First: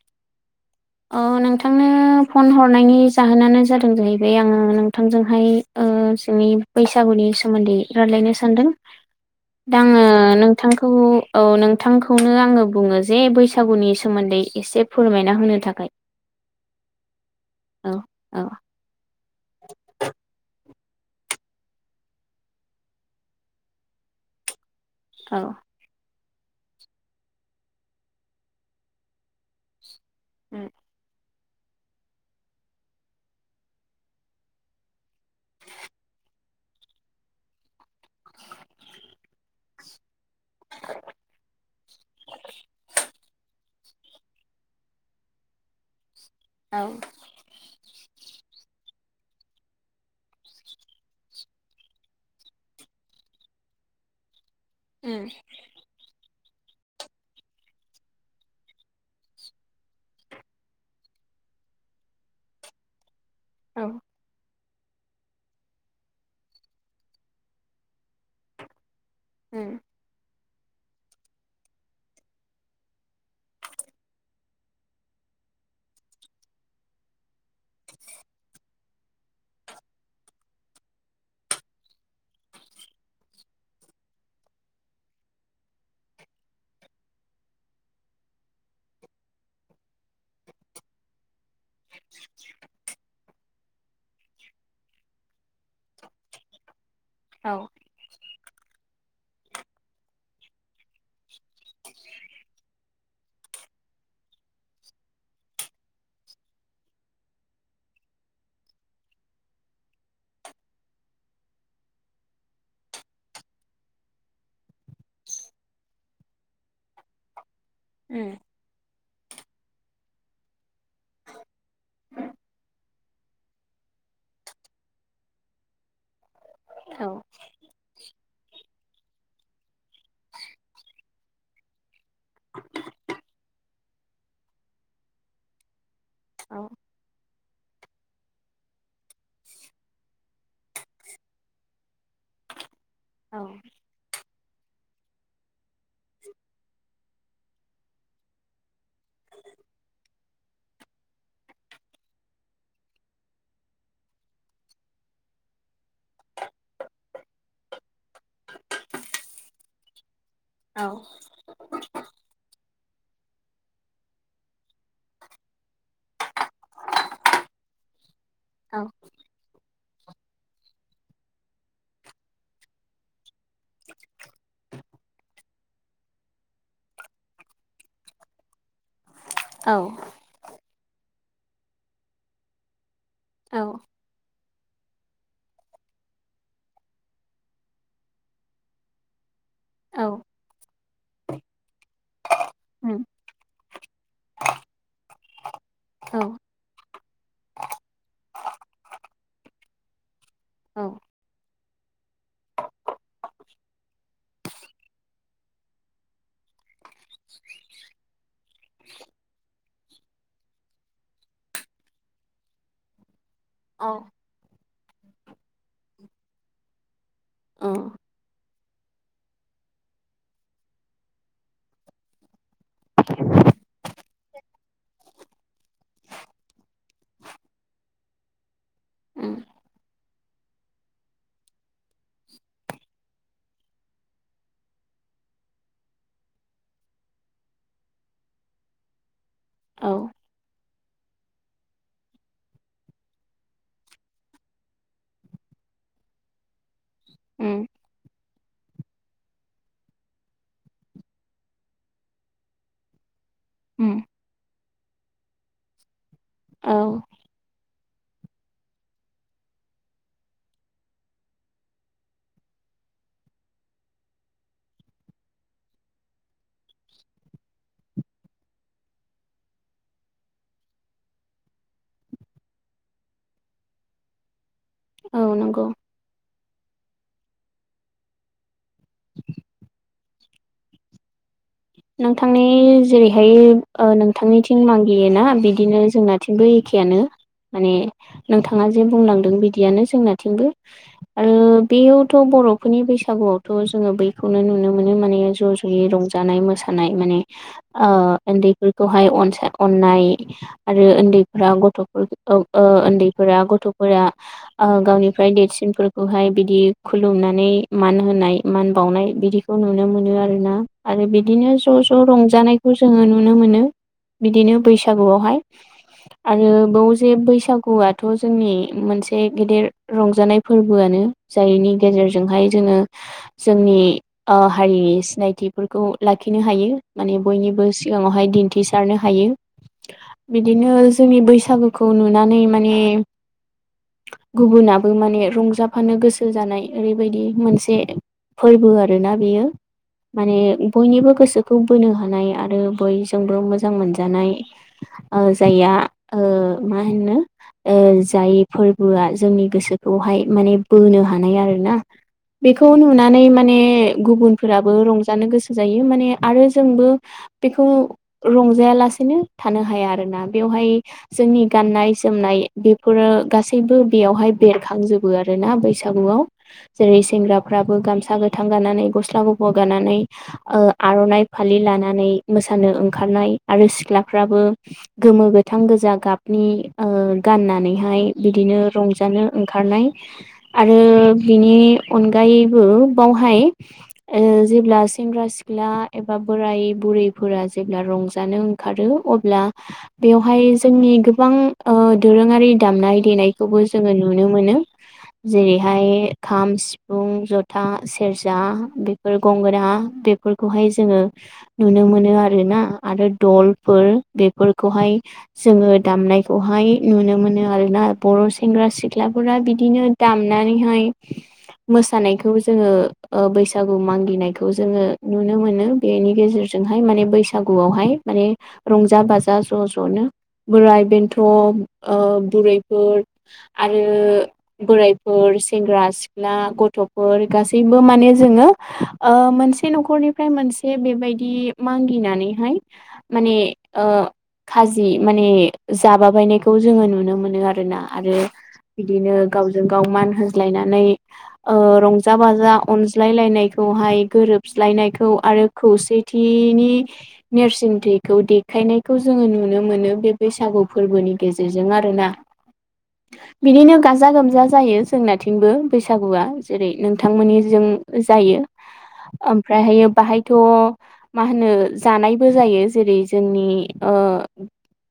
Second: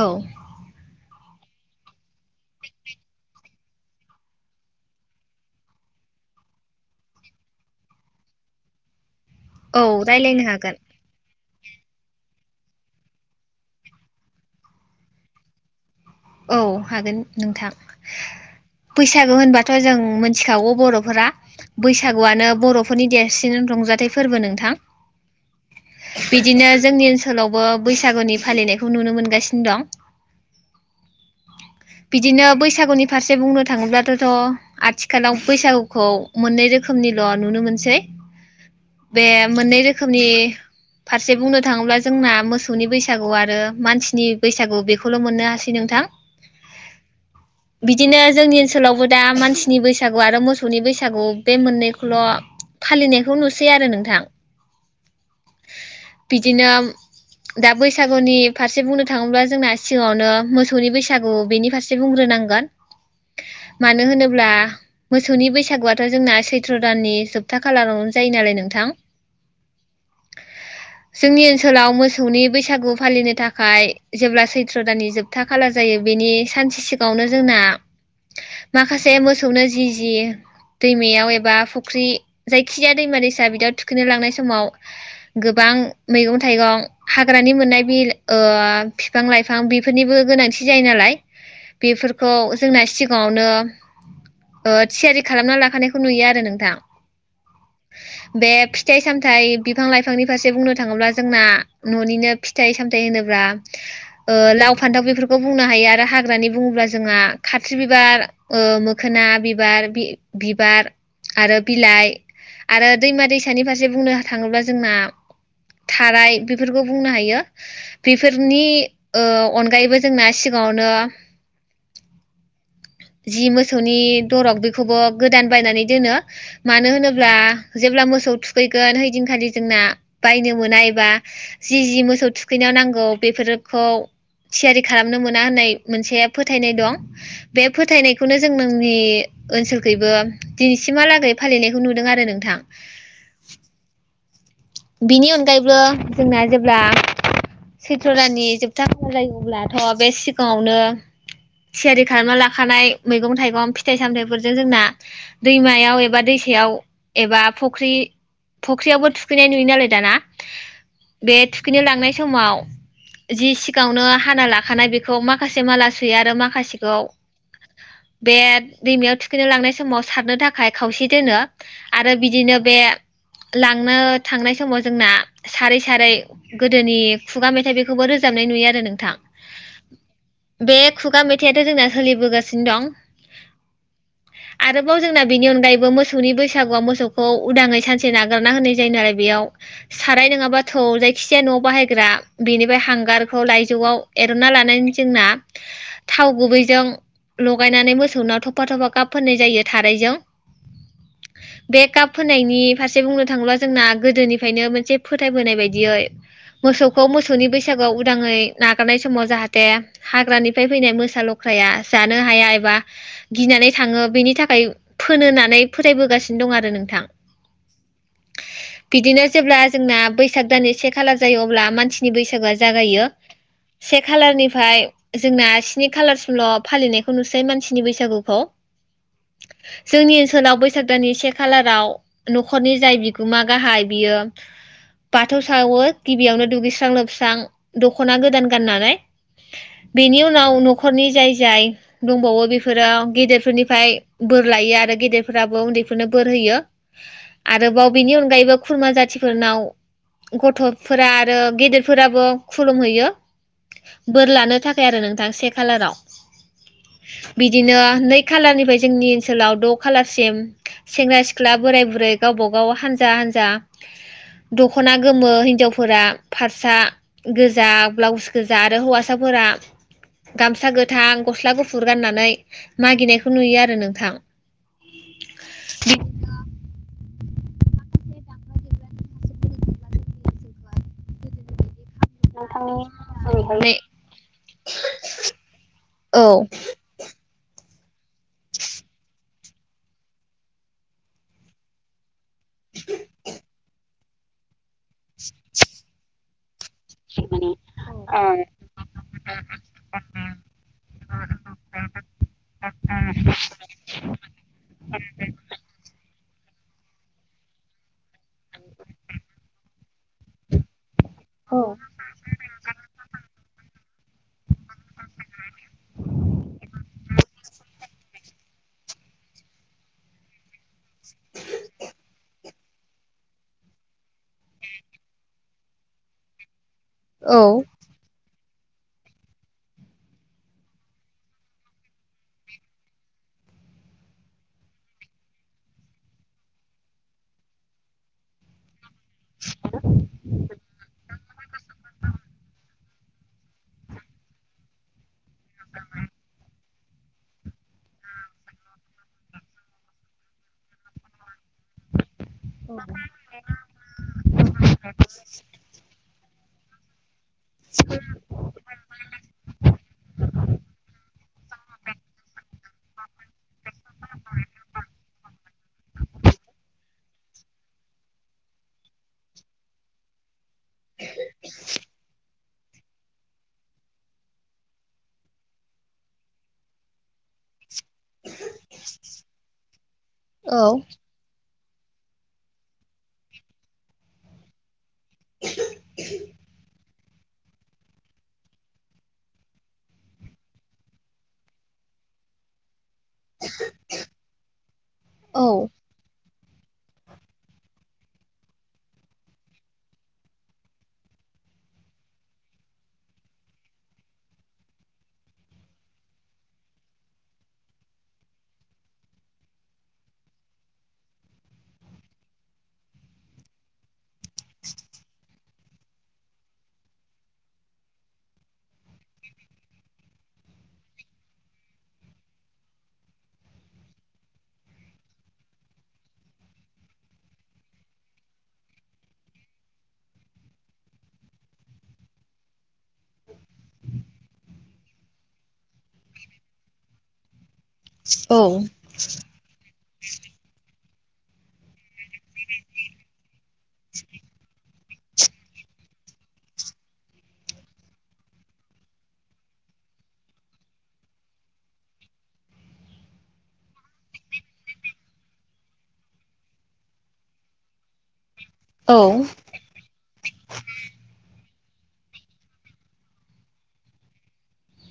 औ औ अ नोंथांनो फन हरनायनि जाहोनानो जादों जाहैबाय आङो नोंथांजोंहाय ओ जोंनि बैसागुनि सोमोन्दै रायलायनो सानदों। औ दा आङो रायलायनो हागोन नोंथांखौ औ नोंथांखौनो आङो बुङो जे बैसागुनि सोमोन्दै एसे फोरमायना होनो थाखाय औ हागोन नोंथां। औ औ बैसागु होनबाथ' जों मिथिखागौ बर'फोरा बैसागुआनो बर'फोरनि देरसिन रंजाथाइ फोरबो नोंथां। औ बिदिनो जोंनि ओनसोलावबो बैसागुनि फालिनायखौ नुनो मोनगासिनो दं। [inaudible] [inaudible] बिदिनो बैसागुनि फारसे बुंनो थाङोब्लाथ'थ' आथिखालाव बैसागुखौ मोननै रोखोम रोखोमनिल' नुनो मोनसै। बे मोननै रोखोमनि फारसे बुंनो थाङोब्ला जोंना मोसौनि बैसागु आरो। मानसिनि बैसागु बेखौल' मोननो हासै नोंथां औ उम बिदिनो जोंनि ओन सोलावबो दा मानसिनि बैसागु आरो मोसौनि बैसागु बे मोननैखौल' फालिनायखौ नुसै आरो नोंथां। उम बिदिनो दा बैसागुनि फारसे बुंनो थाङोब्ला जोंना सिगाङावनो मोसौनि बैसागु बेनि फारसे बुंग्रोनांगोन औ मानो होनोब्ला मोसौनि बैसागुआथ' जोंना सैथ्र' दाननि जोबथा खालारावनो जायो नालाय नोंथां। उम [inaudible] जोंनि ओनसोलाव मोसौनि बैसागु फालिनो थाखाय जेब्ला सैथ्र' दाननि जोब था खालार जायो बेनि सानसे सिगाङावनो जोंना माखासे मोसौनो जि जि दैमायाव एबा फुख्रि जायखिजाया दैमा दैसा बिदियाव थुखैनो लांनाय समाव गोबां बां मैगं थाइगं हाग्रानि मोननाय बिल ओ फिफां लाइफां बिफ फोरनिबो गोनांथि जायो नालाय बेफोरखौ जोंना सिख गाङावनो ओ थियारि खालामना लाखानायखौ नुयो आरो नोंथां। बे फिफ फिथाइ सामथाइ बिफां लाइफांनि फारसे बुंनो थाङोब्ला जोंना न'निनो फिथाइ सामथाइ होनोब्ला ओ लाव फान्थाव बेफोरखौ बुंनो हायो आरो हाग्रानि बुङोब्ला जोंहा खाथ्रि बिबार ओ मोखोना बिबार। आरो बि बिबार आरो बिलाइ आरो दैमा दैसानि फारसे बुंनो थाङोब्ला जोंना थाराय बेफोरखौ बुंनो हायो उम बेफोरनि ओ अनगायैबो जोंना सिगाङावनो जि मोसौनि दरग बेखौबो गोदान बायनानै दोनो। मानो औ होनोब्ला जेब्ला मोसौ थुखैगोन हैदिनखालि जोंना बायनो मोना एबा जि जि मोसौ थुखैनायाव नांगौ बेफोर रोखौ थियारि खालामनो मोना होननाय मोनसे उम फोथायनाय दं। बे फोथायनायखौनो जों नोंनि ओनसोलखैबो दिनैसिमहालागै फालिनायखौ नुदों आरो नोंथां। [unintelligible] औ। बिनि अनगायैबो जोंना जेब्ला सैथ्र' दाननि जोबथा खालार जायो अब्लाथ' बे सिगाङावनो थियारि खालामना लाखानाय मैगं थाइगं फिथाइ सामथायाइफोरजों जोंना दैमायाव एबा दैसा थेयाव एबा फख्रि फख्रियावबो थु थुखैनाय नुयो नालाय दाना औ बे थुखैनो लांनाय समाव जि सिगाङावनो हाना लाखानाय बेखौ माखासे माला सुयो आरो माखासेखौ बे दैमायाव थुखैनो लांनाय समाव सारनो थाखाय खावसे दोनो आरो बिदिनो बे बे लांनो थांनाय समाव जोंना सारै सारै गोदोनि खुगा मेथाइ बेखौबो रोजाबनाय नुयो आरो नोंथां। औ। बे खुगा मेथाइआथ' जोंना सोलिबोगासिनो दं। आरोबाव जोंना बिनि अनगायैबो मोसौनि बैसागुआव मोसौखौ उदाङै सानसे नागारना होनाय जायो नालाय बेयाव औ साराय नोङाबा थौ जायखिजाया न'आव बाहायग्रा बेनिफ्राय उम हांगारखौ लाइजौआव एरनना लानानै जोंना- औ थाव गुबैजों लगायनानै मोसौनाव थफा थफा गाब फोननाय जायो थारैजों। औ बेकाप होनायनि फारसे बुंनो थाङोब्ला जोंना गोदोनिफ्रायनो मोनसे फोथायबोनाय बायदियै मोसौखौ मोसौनि बैसागोआव उदाङै नागारनाय समाव जाहाथे हाग्रानिफ्राय फैनाय मोसा लख्राया जानो हाया एबा गिनानै औ थाङो बेनि थाखाय फोनो होननानै फोथायबोगासिनो दं आरो नोंथां। उम बिदिनो जेब्ला जोंना बैसाग दाननि से खालार जायो अब्ला मानसिनि बैसागोआ जागायो। से खालारनिफ्राय जोंना स्नि खालारसिमल' फालिनायखौ नुसै मानसिनि बैसागुखौ। जोंनि ओनसोलाव बैसाग दाननि से खालाराव न'खरनि जाय बिगोमा गाहाय बियो बाथौ सावो गिबियावनो दुगैस्रां लोबस्रां दख'ना गोदान गाननानै। औ बेनि उनाव न'खरनि जाय जाय दंबावो बेफोरो गेदेरफोरनिफ्राय बोर लायो आरो गेदेरफोराबो उन्दैफोरनो बोर होयो। उम आरोबाव बेनि अनगायैबो खुरमा जातिफोरनाव गथ'फोरा आरो गेदेरफोराबो खुलुमहैयो। उम बोर लानो थाखाय आरो नोंथां से खालाराव औ बिदिनो नै खालारनिफाय जोंनि ओनसोलाव द' खालारसिम सेंग्रा सिख्ला बोराय बुरै गावबा गाव हानज जा हानजा दख'ना गोमो हिनजावफोरा फारसा गोजा ब्लाउस गोजा आरो हौवासाफो फोरा गामसा गोथां गस्ला गुफुर गाननानै मागिनायखौ नुयो आरो नोंथां। औ नंगौ। नोंथांनि जेरैहाय ओ नोंथांनिथिं मांगियोना बिदिनो औ जोंनाथिंबो औ एखेयानो। माने नोंथाङा जे बुंलांदों बिदियानो जोंनाथिंबो ओ बेयाव थ' बर'फोरनि बैसागुआवथ' जोङो बैखौनो नुनो मोनो माने ज' ज'यै रंजानाय मोसा नाय माने ओ ओन्दैफोरखौ हाय अनसा अननाय आरो उन्दैफोरा ग गथ'फोर औ ओ ओन्दैफोरा गथ'फोरा ओ गावनिफ्राय देरसिनफोरखौहाय बिदि खुलुमनानै मान होनाय मान बावनाय बिदिखौ नुनो मोन नो आरो ना आरो बेदिनो ज' ज' रंजानायखौ जोङो नुनो मोनो। बिदिनो बैसागुआवहाय आरो बाव जे बैसागुवा थ' जों जोङो जोंनि ओ हारि सिनायथिफोरखौ लाखिनो हायो। माने बयनिबो सिगाङावहाय दिन्थिसारनो हायो। बिदिनो जोंनि बैसागोखौ नुनानै माने गुबुनाबो माने रंजाफानो गोसो जानाय ओरैबायदि मोनसे फोरबो आरोना बेयो माने बयनिबो सोखौ बोनो हानाय आरो बैयजोंबो मोजां मोनजानाय ओ जाया ओ मा होननो ओ जाय फोरबोआ जोंनि गोसोखौहाय माने बोनो हानाय आरो ना बेखौ नुनानै माने गुबुनफोराबो रंजानो गोसो जायो माने आरो जोंबो बेखौ रंजाया लासेनो थानो हाया आरोना बेवहाय जोंनि गाननाय जोमनाय बेफोरो गासैबो बेयावहाय बेरखांजोबो आरोना बैसागुआव। जेरै सेंग्राफ्राबो गामसा गोथां गानानै गस्ला गुफुर गानानै ओ आर'नाइ फालि लानानै मोसानो ओंखारनाय आरो सिख्लाफ्राबो गोमो गोथां गोजा गाबनि ओ गा गाननानैहाय बिदिनो रंजानो ओंखारनाय आरो बिनि अनगायैबो बावहाय ओ जेब्ला सेंग्रा सिख क्ला एबा बोराय बुरैफोरा जेब्ला रंजानो ओंखारो अब्ला बेवहाय [unintelligible] जोंनि गोबां ओ दोरोङारि दामनाय देनायखौबो जोङो नुनो मोनो औ औ जेरैहाय खाम सिफुं ज'था सेरजा बेफोर गंगोना बेब फोरखौहाय जोङो नुनो मोनो आरोना आरो दलफोर बेफोरखौहाय जोङो दामनायखौहाय नुनो मोनो आरोना बर' सेंग्रा सिख्लाफोरा बिदिनो दाम नानैहाय मोसानायखौ जोङो ओ बैसागु मांगिनायखौ जोङो नुनो मोनो बेनि गेजेरजोंहाय माने बैसागुआवहाय माने रंजा बाजा ज' ज'नो बोराय बेन्थ' ओ बुरैफोर आरो बोरायफोर सेंग्रा सिख्ला गथ'फोर गासैबो माने जोंङो ओ मोनस से न'खरनिफ्राय मोनसे बेबायदि मांगिनानैहाय माने ओ खाजि माने जाबा बायनायखौ जोङो नुनो मोनो आ [unintelligible] रोना आरो औ बिदिनो गावजों गाव मान होज्लायनै ओ रं ज जा बाजा अनज्लायलायनायखौहाय गोरोब फिस्लायनायखौ आरो खौसेथिनि नेरसिनथिखौ देखायनायखौ जोङो नु नुनो मोनो बे बैसागु फोरबोनि गेजेरजों आरोना बिदिनो गाजा गोमजा जायो जोंनाथिंबो बैसागुआ जेरै नोंथांमोननि जों जायो। औ ओमफ्रायहायो बाहायथ' मा होनो। जानायबो जायो जेरै जोंनि ओ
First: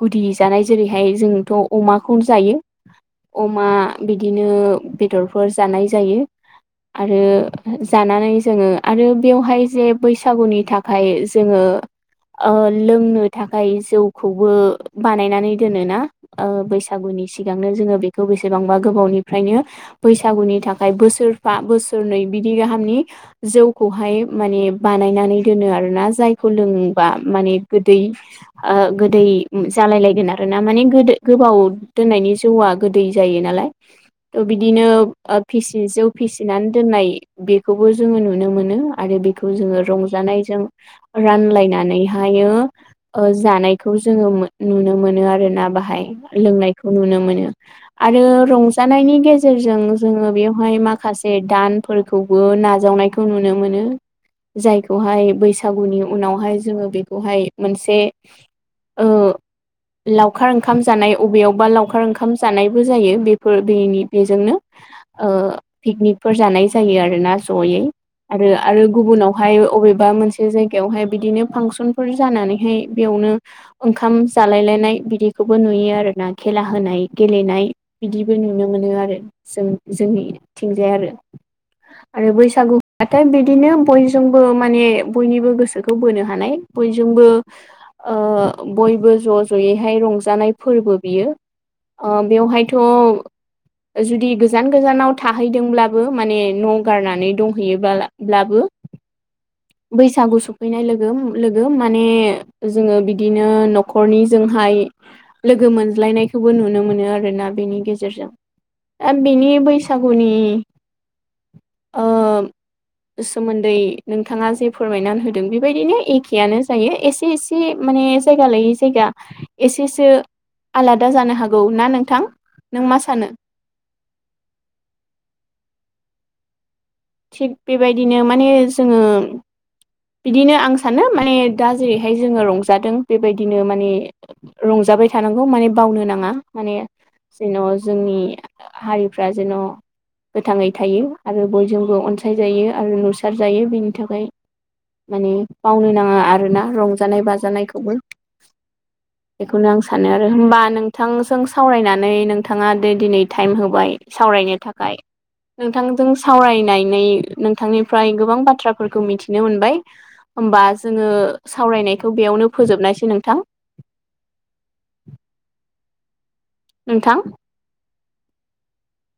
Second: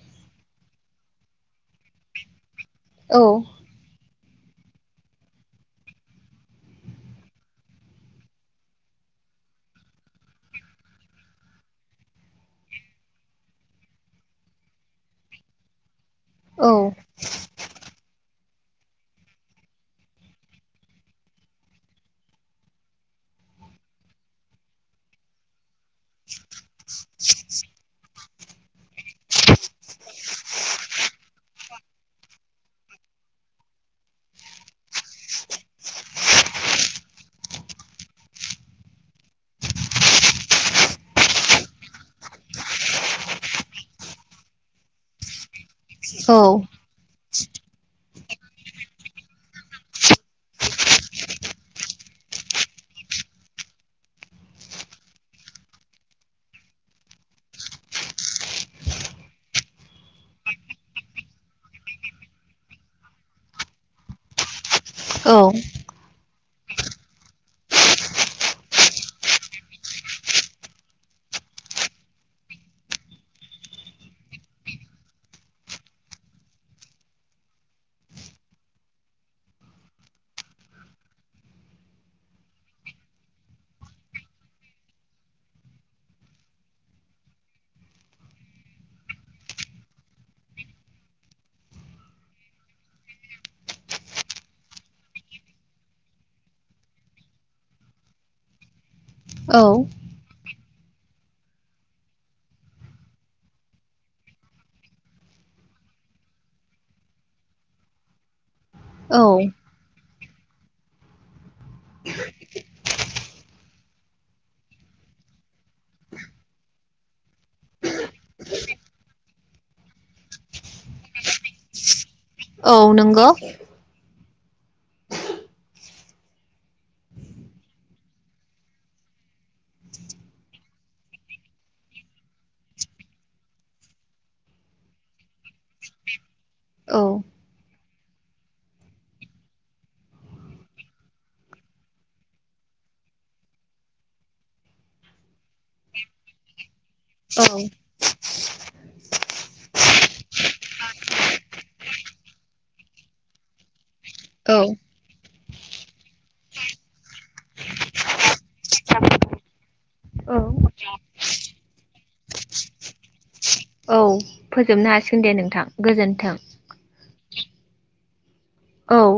गुदि जानाय जेरैहाय जोंथ' अमाखौनो जायो अमा बिदि बिदिनो बेदरफोर जानाय जायो आरो जानानै जोङो आरो बेवहाय जे बैसागुनि थाखाय जोङो। ओ लोंनो थाखाय जौखौबो बानायनानै दोनोना। ओ बैसागुनि सिगांनो जोङो बे बेसेबांबा गोबावनिफ्रायनो बैसागुनि थाखाय बोसोरफा बोसोरनै बिदि गाहामनि जौखौहाय माने बानायनानै दोनो आरोना जायखौ लोंबा माने गोदै ओ गोदै जालाय लायगोन आरो ना माने गोदो गोबाव दोननायनि जौआ गोदै जायो। नालाय बिदिनो फिसि फिसिनानै दोननाय बेखौ जोङो नुनो मोनो। आरो बेखौ जोङो रंजानायजों रानायनानैहायो ओ जानाय खौ जोङो नुनो मोनो आरो ना बाहाय लोंनायखौ नुनो मोनो। [inaudible] आरो रंजानायनि गेजेरजों जोङो बेवहाय माखासे दानफोरखौबो ना जावनायखौ नुनो मोनो। जायखौहाय बैसागुनि उनावहाय जोङो बेखौहाय मोनसे ओ लावखार ओंखाम जानाय अबेयावबा लावखार ओंखाम जानायबो जायो बेफोर बेनि बेजोंनो। ओ पिकनिकफोर जानाय जायो आरोना जयै। आरो आरो गुबुनावहाय अबेबा मोनसे जायगायावहाय बिदिनो फांसनफोर जानानैहाय बेयाव नो ओंखाम जालायलायनाय बिदिखौबो नुयो आरोना खेला होनाय गेलनाय बि बिदिबो नुनो मोनो आरो जों जोंनिथिंजाय आरो आरो बैसागुथाय बिदिनो बयजोंबो माने बयनिबो गोसोखौ बोनो हानाय बयजोंब बो ओ बयबो ज' ज'यैहाय रंजानाय फोरबो बियो ओ बेवहायथ' जुदि गोजान गोजानाव थाहैदोंब्लाबो माने न' गारनानै दंहैयोब्लाबो औ बैसागु स फैनाय लोगो लोगो माने जोङो बिदिनो न'खरनिजोंहाय लोगो मोनज्लायनायखौबो नुनो मोनो आरोना बेनि गेजेरजों औ बिनि बैसागुनि ओ [inaudible] सोमोन्दै नोंथांङा जे फोरमायनानै होदों बेबायदिनो एखेआनो जायो एसे एसे म माने जायगा लायै जायगा एसेसो आलादा जानो हागौ ना नोंथां। औ नों मा नोंगौ। सानो थिग बेबायदिनो माने जोङो बिदिनो आं सानो माने दा जेरैहाय जोङो रंजादों। बेबायदिनो माने रं जाबाय थानांगौ माने बावनो नाङा माने औ जेन' जोंनि हारिफ्रा जेन' गोथाङै थायो आरो बयजों बो अनसायजायो आरो नुसार जायो बेनि थाखाय माने मावनो नाङा आरोना रंजानाय बाजानायखौबो। [inaudible] बेखौनो आं सानो आरो होनबा नोंथांजों सावरायनानै नोंथाङा दा दिनै टाइम होबाय। सावरायनो औ थाखाय नोंथांजों सावरायनाय नै नोंथांनिफ्राय गोबां बाथ्राफोरखौ औ मिथिनो मोनबाय। औ होमबा जोङो सावरायनायखौ बेयावनो फोजोबनायसै नोंथां। औ फोजोबनो हासिगोन दे नोंथां गोजोन्थों। नोंथां औ।